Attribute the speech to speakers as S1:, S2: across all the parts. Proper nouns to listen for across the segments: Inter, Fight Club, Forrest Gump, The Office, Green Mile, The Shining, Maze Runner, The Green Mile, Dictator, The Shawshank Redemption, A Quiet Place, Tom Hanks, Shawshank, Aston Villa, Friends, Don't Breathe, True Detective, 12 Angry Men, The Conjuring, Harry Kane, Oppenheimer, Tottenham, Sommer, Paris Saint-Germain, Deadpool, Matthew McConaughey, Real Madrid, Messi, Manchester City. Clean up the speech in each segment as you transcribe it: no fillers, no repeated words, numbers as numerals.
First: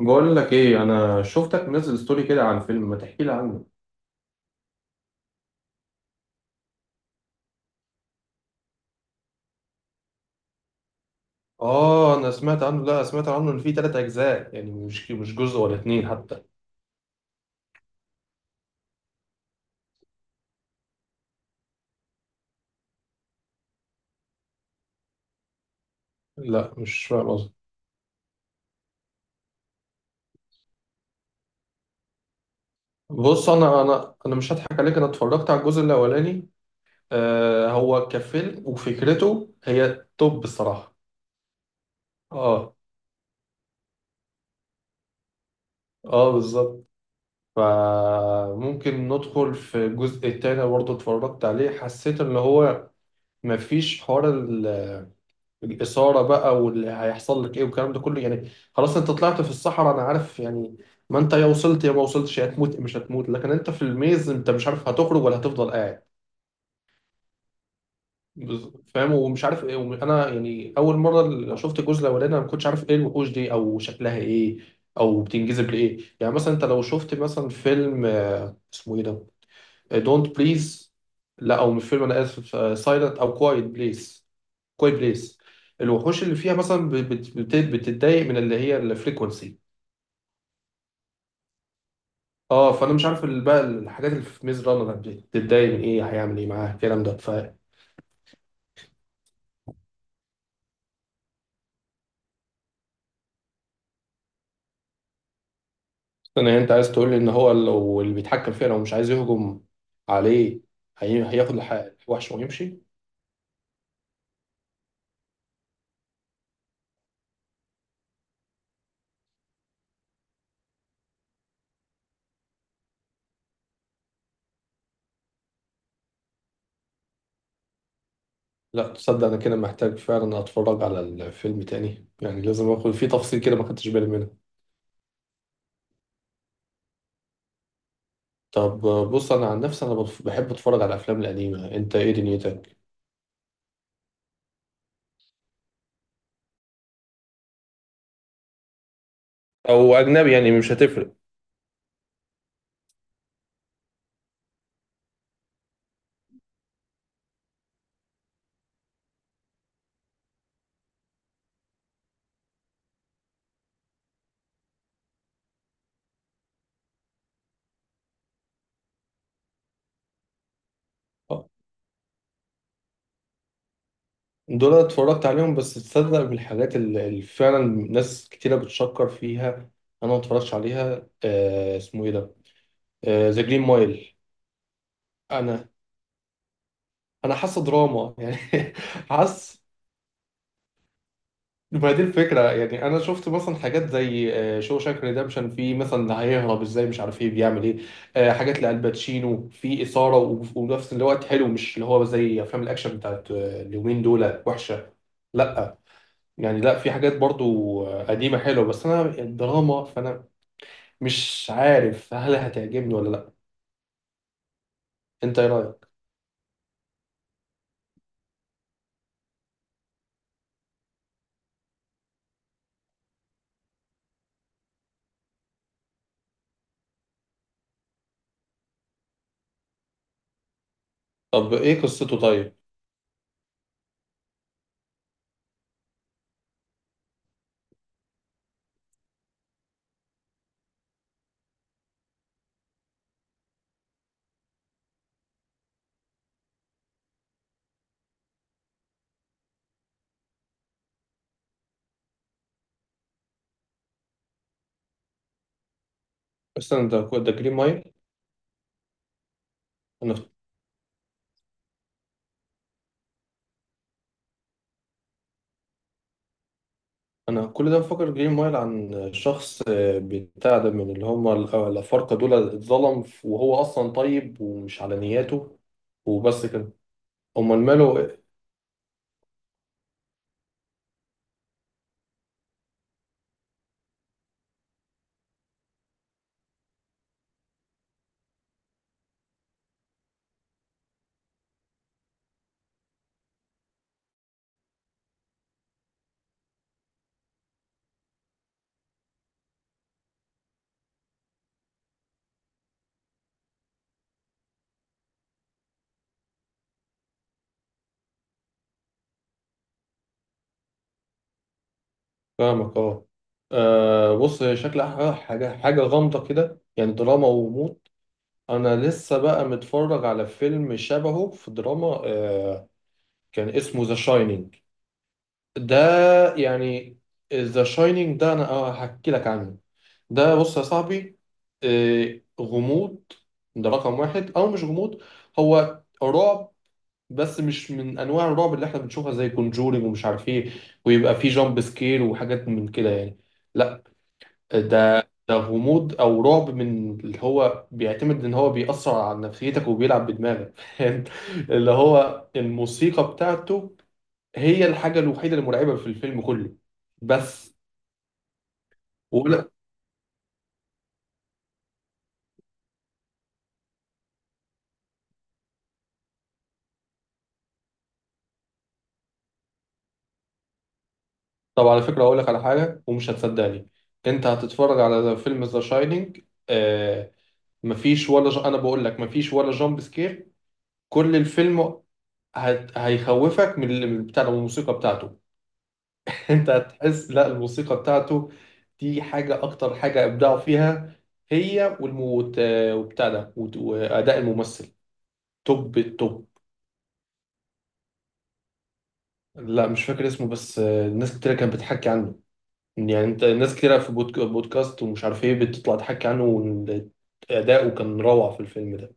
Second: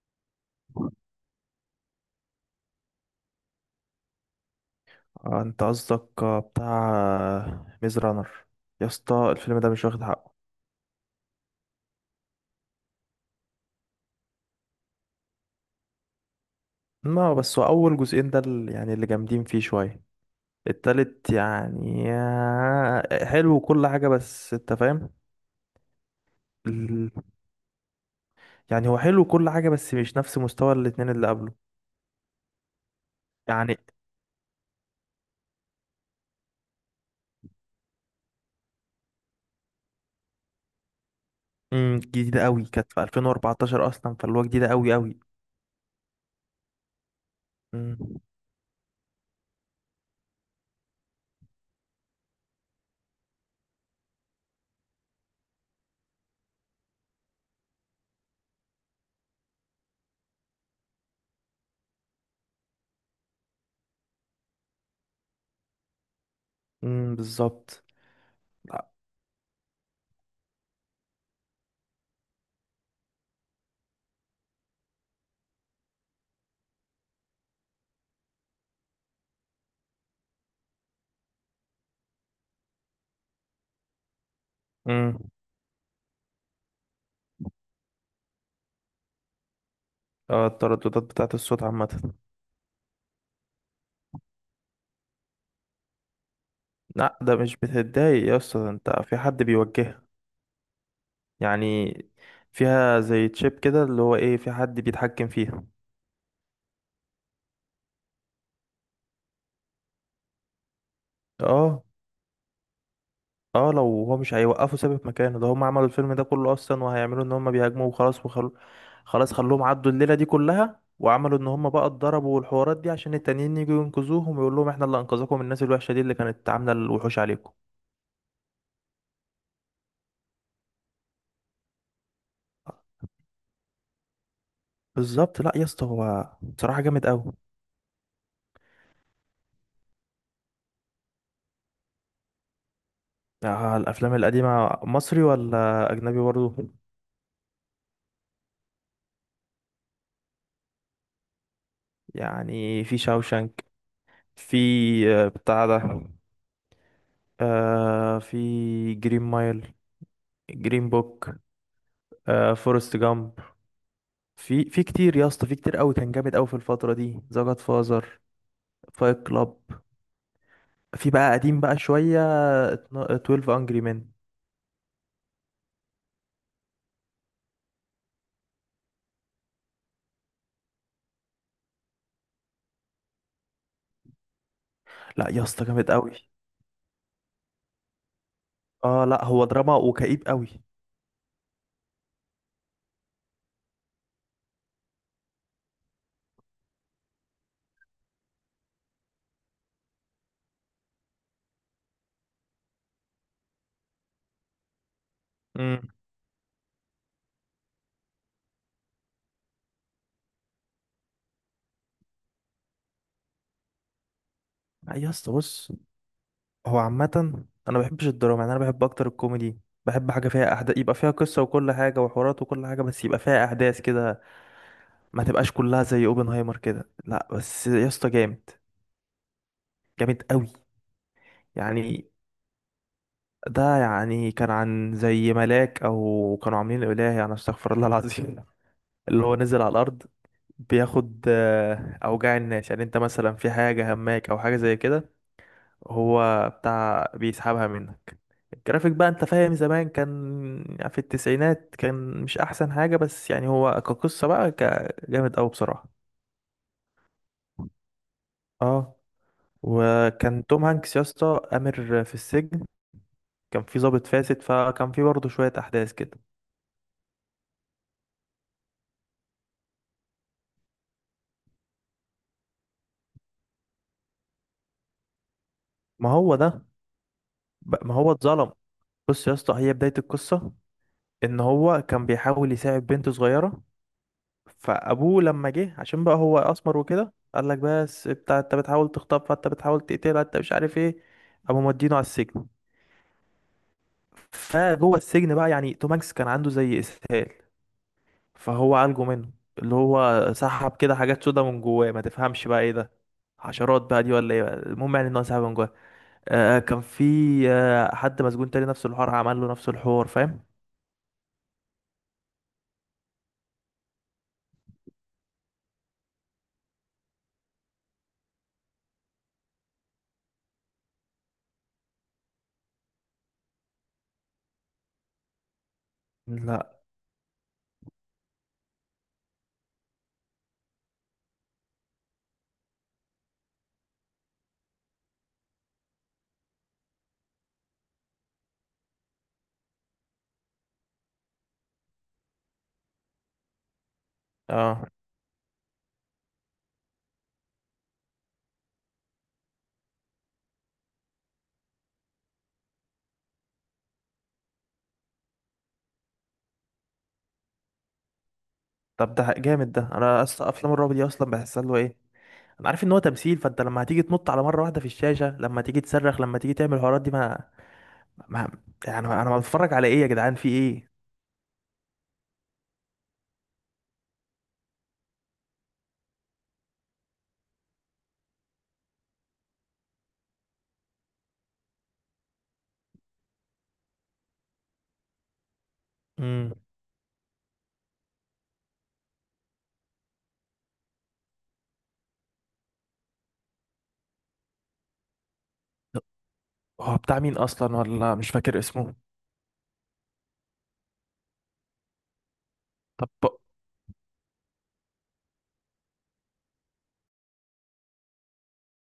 S1: بقول لك ايه، انا شفتك منزل ستوري كده عن فيلم، ما تحكي لي عنه؟
S2: انت قصدك بتاع ميز رانر. يا اسطى الفيلم ده مش واخد حقه.
S1: اه، انا سمعت عنه، لا سمعت عنه ان فيه 3 اجزاء، يعني مش جزء ولا اتنين حتى.
S2: ما هو بس هو اول جزئين ده يعني اللي جامدين فيه شويه. التالت يعني حلو وكل حاجه، بس انت فاهم
S1: لا، مش
S2: ال...
S1: فاهم قصدي.
S2: يعني هو حلو وكل حاجه، بس مش نفس مستوى الاتنين اللي قبله.
S1: بص،
S2: يعني
S1: انا مش هضحك عليك، انا اتفرجت على الجزء الاولاني. هو كفيلم وفكرته هي توب بصراحة.
S2: جديده قوي،
S1: اه،
S2: كانت في 2014 اصلا، فاللي هو جديده قوي قوي.
S1: اه، بالظبط.
S2: امم،
S1: فممكن ندخل في الجزء التاني، برضه اتفرجت عليه، حسيت ان هو مفيش حوار. الاثاره بقى واللي هيحصل لك ايه والكلام ده كله، يعني خلاص انت طلعت في الصحراء، انا عارف يعني. ما انت يا وصلت يا ما وصلتش، يا هتموت مش هتموت، لكن انت في الميز انت مش عارف هتخرج ولا هتفضل قاعد.
S2: امم، بالظبط. لا.
S1: فاهم ومش عارف ايه انا يعني اول مره اللي شفت الجزء الاولاني انا ما كنتش عارف ايه الوحوش دي او شكلها ايه، او بتنجذب لايه. يعني مثلا انت لو شفت مثلا فيلم اسمه ايه ده، دونت بليز، لا او مش فيلم، انا اسف، سايلنت او كوايت بليز، كوي
S2: امم.
S1: بليس، الوحوش اللي فيها مثلا بتتضايق من اللي هي الفريكونسي.
S2: اه، الترددات بتاعت الصوت عامه.
S1: اه، فانا مش عارف بقى الحاجات اللي في ميز رانر بتتضايق من ايه، هيعمل ايه معاها الكلام ده،
S2: لا، ده
S1: فانا
S2: مش بتتضايق يا اسطى، ده انت في حد بيوجهك، يعني فيها زي تشيب كده، اللي هو ايه، في حد بيتحكم فيها.
S1: انت عايز تقول لي ان هو لو اللي بيتحكم فيها لو مش عايز يهجم عليه هياخد
S2: اه.
S1: الوحش ويمشي؟
S2: اه، لو هو مش هيوقفه ثابت مكانه، ده هم عملوا الفيلم ده كله اصلا، وهيعملوا ان هم بيهاجموا وخلاص، وخلو خلاص خلوهم عدوا الليلة دي كلها، وعملوا ان هم بقى اتضربوا، والحوارات دي عشان التانيين يجوا ينقذوهم، ويقول لهم احنا اللي انقذكم من الناس الوحشة دي اللي كانت عاملة الوحوش عليكم.
S1: لا تصدق، انا كده محتاج فعلا اتفرج على الفيلم تاني، يعني لازم اخد فيه تفصيل كده، ما خدتش بالي منه.
S2: بالظبط. لا يا اسطى، هو بصراحة جامد قوي.
S1: طب بص انا عن نفسي انا بحب اتفرج على الافلام القديمه، انت ايه دنيتك؟
S2: آه، الافلام القديمة مصري ولا اجنبي برضه؟
S1: او اجنبي، يعني مش هتفرق.
S2: يعني في شاوشانك. في بتاع ده. في جرين مايل. جرين بوك. فورست جامب. في كتير يا اسطى، في كتير قوي، كان جامد قوي في الفترة دي. ذا جاد فازر. فايت كلاب. في بقى قديم بقى شوية. 12 انجري مان.
S1: دول أنا اتفرجت عليهم، بس تصدق من الحاجات اللي فعلا ناس كتيرة بتشكر فيها انا ما اتفرجتش عليها، اسمه ايه ده، ذا جرين مايل.
S2: لا يا اسطى
S1: انا
S2: جامد قوي.
S1: انا حاسه دراما يعني.
S2: اه، لا، هو
S1: حاسس.
S2: دراما وكئيب قوي.
S1: ما دي الفكره، يعني انا شفت مثلا حاجات زي شو شاك ريدمشن، في مثلا هيهرب ازاي مش عارف ايه بيعمل ايه، حاجات لالباتشينو، في اثاره ونفس الوقت حلو، مش اللي هو زي افلام الاكشن بتاعت اليومين دول وحشه. لا.
S2: امم.
S1: يعني لا، في حاجات برضو قديمة حلوة، بس أنا الدراما، فأنا مش عارف هل هتعجبني ولا لأ.
S2: لا يا اسطى
S1: أنت إيه
S2: بص.
S1: رأيك؟
S2: هو عامة انا ما بحبش الدراما، يعني انا بحب اكتر الكوميدي. بحب حاجة فيها أحداث، يبقى فيها قصة وكل حاجة وحوارات وكل حاجة، بس يبقى فيها أحداث كده. ما تبقاش كلها زي اوبنهايمر كده. لا بس يا اسطى، جامد جامد قوي.
S1: طب إيه
S2: يعني
S1: قصته طيب؟
S2: ده يعني كان عن زي ملاك، او كانوا عاملين اله، يعني استغفر الله العظيم. اللي هو نزل على الارض، بياخد اوجاع الناس. يعني انت مثلا في حاجه هماك او حاجه زي كده، هو بتاع بيسحبها منك. الجرافيك بقى، انت فاهم، زمان كان، يعني في التسعينات، كان مش احسن حاجه، بس يعني هو كقصه بقى، جامد قوي بصراحه.
S1: استنى، ده جرين مايل؟
S2: اه،
S1: أنا
S2: وكان توم هانكس يا اسطى امر في السجن. كان في ضابط فاسد، فكان في برضه شويه احداث كده.
S1: أنا كل ده بفكر جرين مايل عن شخص بتاع ده من اللي هم الأفارقة دول، اتظلم وهو أصلا طيب ومش على نياته.
S2: ما هو
S1: وبس
S2: ده.
S1: كده. أمال
S2: ما
S1: ماله
S2: هو
S1: إيه؟
S2: اتظلم. بص يا اسطى، هي بداية القصة ان هو كان بيحاول يساعد بنت صغيرة. فابوه لما جه، عشان بقى هو اسمر وكده، قال لك بس بتاع انت بتحاول تخطفها، انت بتحاول تقتلها، انت مش عارف ايه. قاموا مودينه على السجن. فجوه السجن بقى، يعني توماكس كان عنده زي اسهال، فهو عالجه منه. اللي هو سحب كده حاجات سودا من جواه، ما تفهمش بقى ايه ده، حشرات بقى دي ولا ايه بقى. المهم يعني ان هو سحب من جواه. كان في حد مسجون تاني نفس الحوار، عمل له نفس الحوار، فاهم.
S1: فاهمك أه. بص، شكلها حاجة حاجة غامضة كده، يعني دراما وموت. انا لسه بقى متفرج على فيلم شبهه في دراما، كان اسمه ذا شاينينج ده.
S2: لا.
S1: يعني ذا شاينينج ده انا هحكي لك عنه. ده بص يا صاحبي، غموض. ده رقم 1، او مش غموض، هو رعب. بس مش من انواع الرعب اللي احنا بنشوفها زي كونجورينج ومش عارف ايه ويبقى فيه جامب سكير وحاجات من كده يعني. لا.
S2: اه،
S1: ده غموض او رعب من اللي هو بيعتمد ان هو بيأثر على نفسيتك وبيلعب بدماغك، فاهم. اللي هو الموسيقى بتاعته هي الحاجة الوحيدة المرعبة في الفيلم كله، بس.
S2: طب ده
S1: ولا.
S2: جامد. ده انا اصلا افلام الرعب دي اصلا بحسها اللي هو ايه. انا عارف ان هو تمثيل، فانت لما هتيجي تنط على مره واحده في الشاشه، لما تيجي تصرخ، لما تيجي تعمل الحوارات دي، ما يعني انا بتفرج على ايه يا جدعان، في ايه.
S1: طب على فكرة، اقول لك على حاجة ومش هتصدقني، انت هتتفرج على فيلم ذا شاينينج، آه. انا بقول لك مفيش ولا جامب سكير. كل الفيلم، هيخوفك من بتاع الموسيقى بتاعته. انت
S2: امم.
S1: هتحس، لا الموسيقى بتاعته دي حاجة، اكتر حاجة ابدعوا فيها، هي والموت وبتاع ده واداء الممثل توب التوب.
S2: هو بتاع مين اصلا، ولا مش فاكر اسمه.
S1: لا مش فاكر اسمه، بس ناس كتير كانت بتحكي عنه، يعني انت،
S2: طب،
S1: ناس كتير في بودكاست ومش عارف ايه بتطلع تحكي عنه، وإن اداؤه كان روعة في الفيلم ده.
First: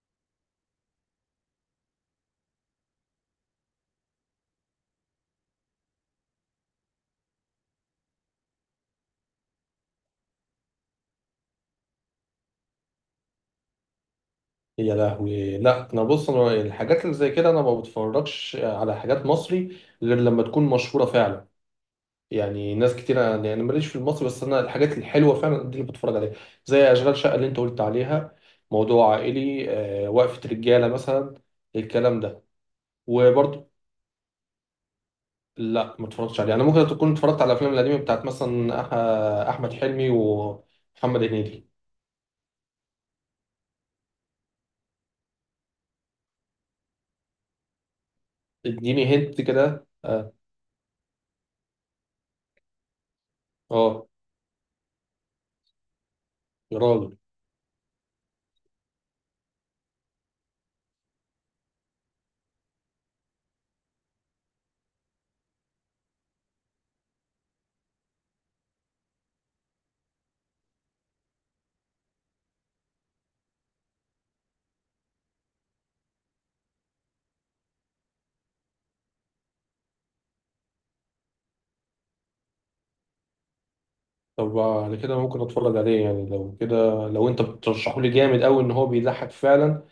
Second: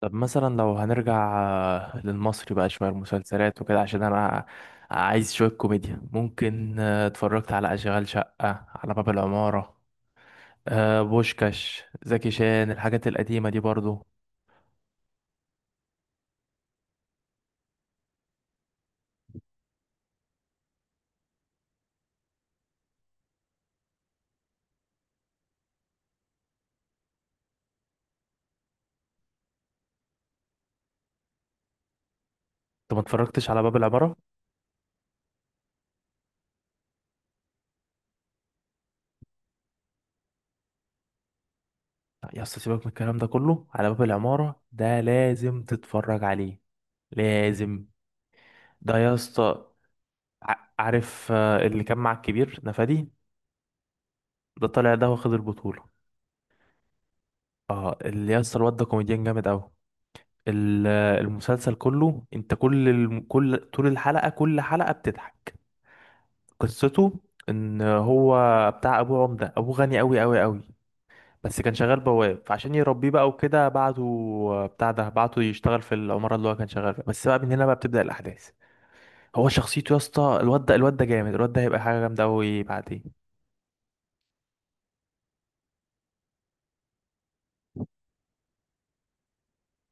S2: مثلا لو هنرجع للمصري بقى شوية المسلسلات وكده، عشان أنا عايز شوية كوميديا. ممكن، اتفرجت على أشغال شقة، على باب العمارة، بوشكاش زكي شان، الحاجات القديمة دي برضو.
S1: يا لهوي، لا انا بص، انا الحاجات اللي زي كده انا ما بتفرجش على حاجات مصري غير لما تكون مشهورة فعلا. يعني ناس كتير، يعني أنا يعني ماليش في المصري، بس انا الحاجات الحلوه فعلا دي اللي بتفرج عليها، زي اشغال شقه اللي انت قلت عليها، موضوع عائلي وقفه رجاله مثلا، الكلام ده.
S2: أنت ما اتفرجتش على
S1: وبرضه
S2: باب العمارة؟
S1: لا ما اتفرجتش عليه، انا ممكن تكون اتفرجت على الافلام القديمه بتاعت مثلا احمد حلمي ومحمد هنيدي.
S2: لا، يا اسطى، سيبك من الكلام ده كله، على باب العمارة ده لازم تتفرج عليه. لازم. ده
S1: اديني
S2: يا
S1: هنت
S2: اسطى،
S1: كده اه.
S2: عارف اللي كان مع الكبير نفادي،
S1: آه،
S2: ده طالع ده واخد البطولة.
S1: يا راجل.
S2: اه، اللي يا اسطى الواد ده كوميديان جامد أوي. ال- المسلسل كله، انت كل طول الحلقة، كل حلقة بتضحك. قصته ان هو بتاع ابو عمدة، ابو غني قوي قوي قوي، بس كان شغال بواب، فعشان يربيه بقى وكده بعته، بتاع ده بعته يشتغل في العمارة اللي هو كان شغال فيها، بس بقى من هنا بقى بتبدأ الأحداث. هو شخصيته يا اسطى الواد ده، الواد ده جامد، الواد ده هيبقى حاجة جامدة قوي بعدين.
S1: طب على كده ممكن اتفرج عليه، يعني لو كده لو انت بترشحه لي جامد قوي ان هو بيضحك فعلا،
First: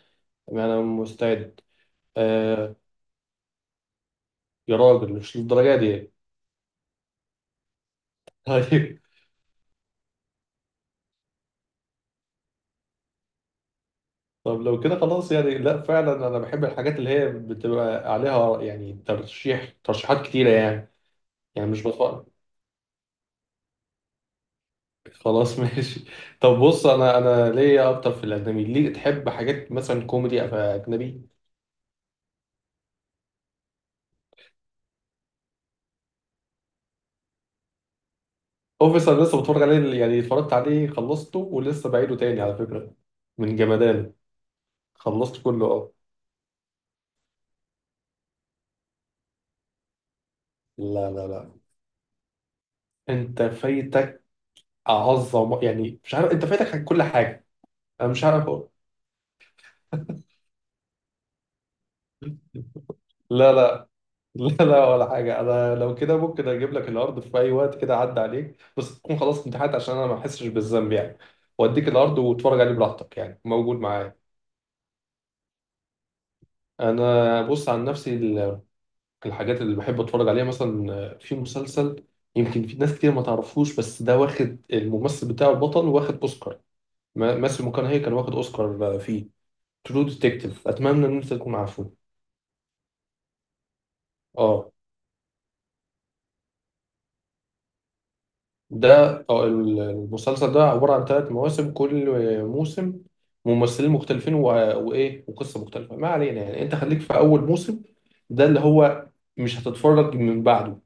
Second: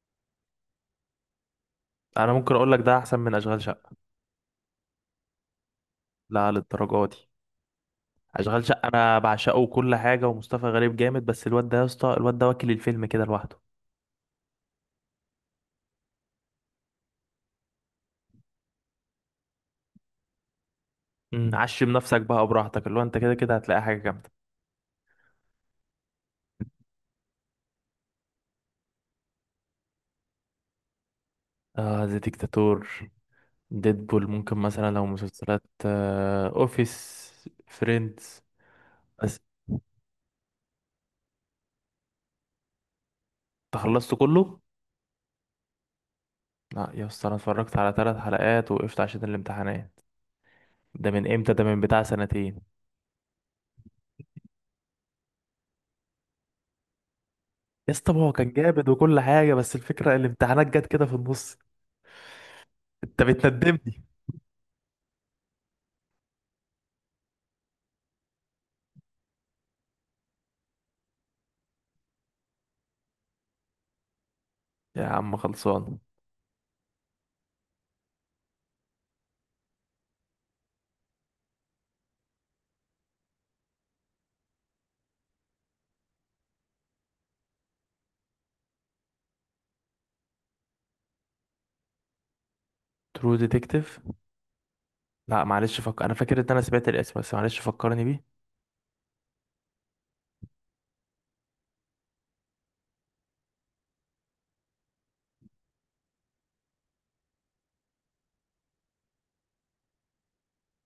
S1: يعني انا مستعد.
S2: انا ممكن اقول
S1: آه،
S2: لك ده احسن من اشغال شقة.
S1: يا راجل مش للدرجه دي.
S2: لا، للدرجة دي. اشغال شقة
S1: طيب.
S2: انا بعشقه وكل حاجة، ومصطفى غريب جامد، بس الواد ده يا اسطى، الواد ده واكل الفيلم كده لوحده.
S1: طب لو كده خلاص، يعني لا فعلا انا بحب الحاجات اللي هي بتبقى عليها، يعني ترشيحات كتيره يعني. يعني مش
S2: عشم نفسك
S1: بتفرج
S2: بقى براحتك، اللي هو انت كده كده هتلاقي حاجة جامدة.
S1: خلاص. ماشي. طب بص، انا ليا اكتر في الاجنبي، ليه تحب حاجات مثلا كوميدي أو اجنبي؟
S2: آه، زي ديكتاتور، ديدبول. ممكن مثلا لو مسلسلات، آه اوفيس، فريندز.
S1: اوفيس، انا
S2: بس
S1: لسه بتفرج عليه، يعني اتفرجت عليه خلصته ولسه بعيده تاني على فكره من
S2: انت
S1: جمدانه.
S2: خلصت كله؟
S1: خلصت كله اه.
S2: لا يا اسطى، انا اتفرجت على ثلاث حلقات، وقفت عشان الامتحانات.
S1: لا،
S2: ده
S1: لا،
S2: من
S1: لا.
S2: امتى؟ ده من بتاع سنتين.
S1: انت فايتك اعظم، يعني مش عارف، انت فايتك كل حاجه.
S2: يا
S1: انا
S2: اسطى ما
S1: مش
S2: هو
S1: عارف
S2: كان
S1: أقول.
S2: جامد وكل حاجة، بس الفكرة الامتحانات جت كده في النص. انت
S1: لا، لا،
S2: بتندمني.
S1: لا، لا ولا حاجة. أنا لو كده ممكن أجيب لك الأرض في أي وقت كده عدى عليك، بس تكون خلاص امتحنت عشان أنا ما أحسش بالذنب يعني. وأديك الأرض واتفرج عليه براحتك، يعني موجود معايا.
S2: يا عم خلصان.
S1: أنا بص، عن نفسي الحاجات اللي بحب أتفرج عليها، مثلا في مسلسل يمكن في ناس كتير ما تعرفوش، بس ده واخد، الممثل بتاعه البطل واخد أوسكار. ماسيو ماكونهي كان واخد أوسكار فيه. ترو ديتكتيف، أتمنى إن أنت تكون عارفه.
S2: ترو ديتكتيف.
S1: آه.
S2: لا معلش، انا فاكر ان انا سمعت الاسم، بس معلش فكرني بيه.
S1: ده أو المسلسل ده عبارة عن 3 مواسم، كل موسم ممثلين مختلفين وإيه وقصة مختلفة، ما علينا يعني، أنت خليك في أول موسم، ده اللي هو مش هتتفرج من بعده.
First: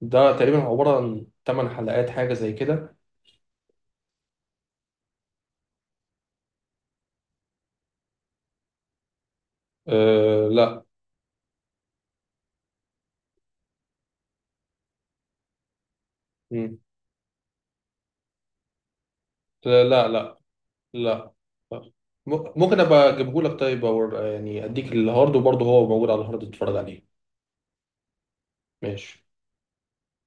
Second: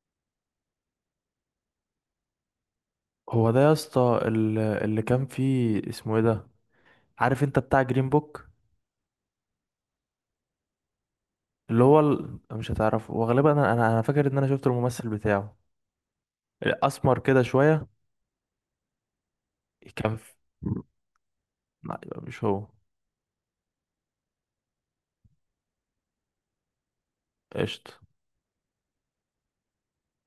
S1: ده تقريبا عبارة عن 8 حلقات، حاجة زي كده.
S2: هو ده يا اسطى، اللي كان فيه اسمه ايه ده، عارف انت، بتاع جرين بوك.
S1: أه لا.
S2: اللي هو مش هتعرفه، وغالبا انا انا أنا فاكر ان انا شفت الممثل بتاعه
S1: مم.
S2: اسمر كده شويه،
S1: لا، لا،
S2: كان في...
S1: لا. لا، لا.
S2: لا، يبقى مش هو.
S1: ممكن أبقى أجيبهولك طيب، أو يعني أديك الهارد وبرضه هو موجود على الهارد تتفرج عليه.
S2: قشطه.
S1: ماشي.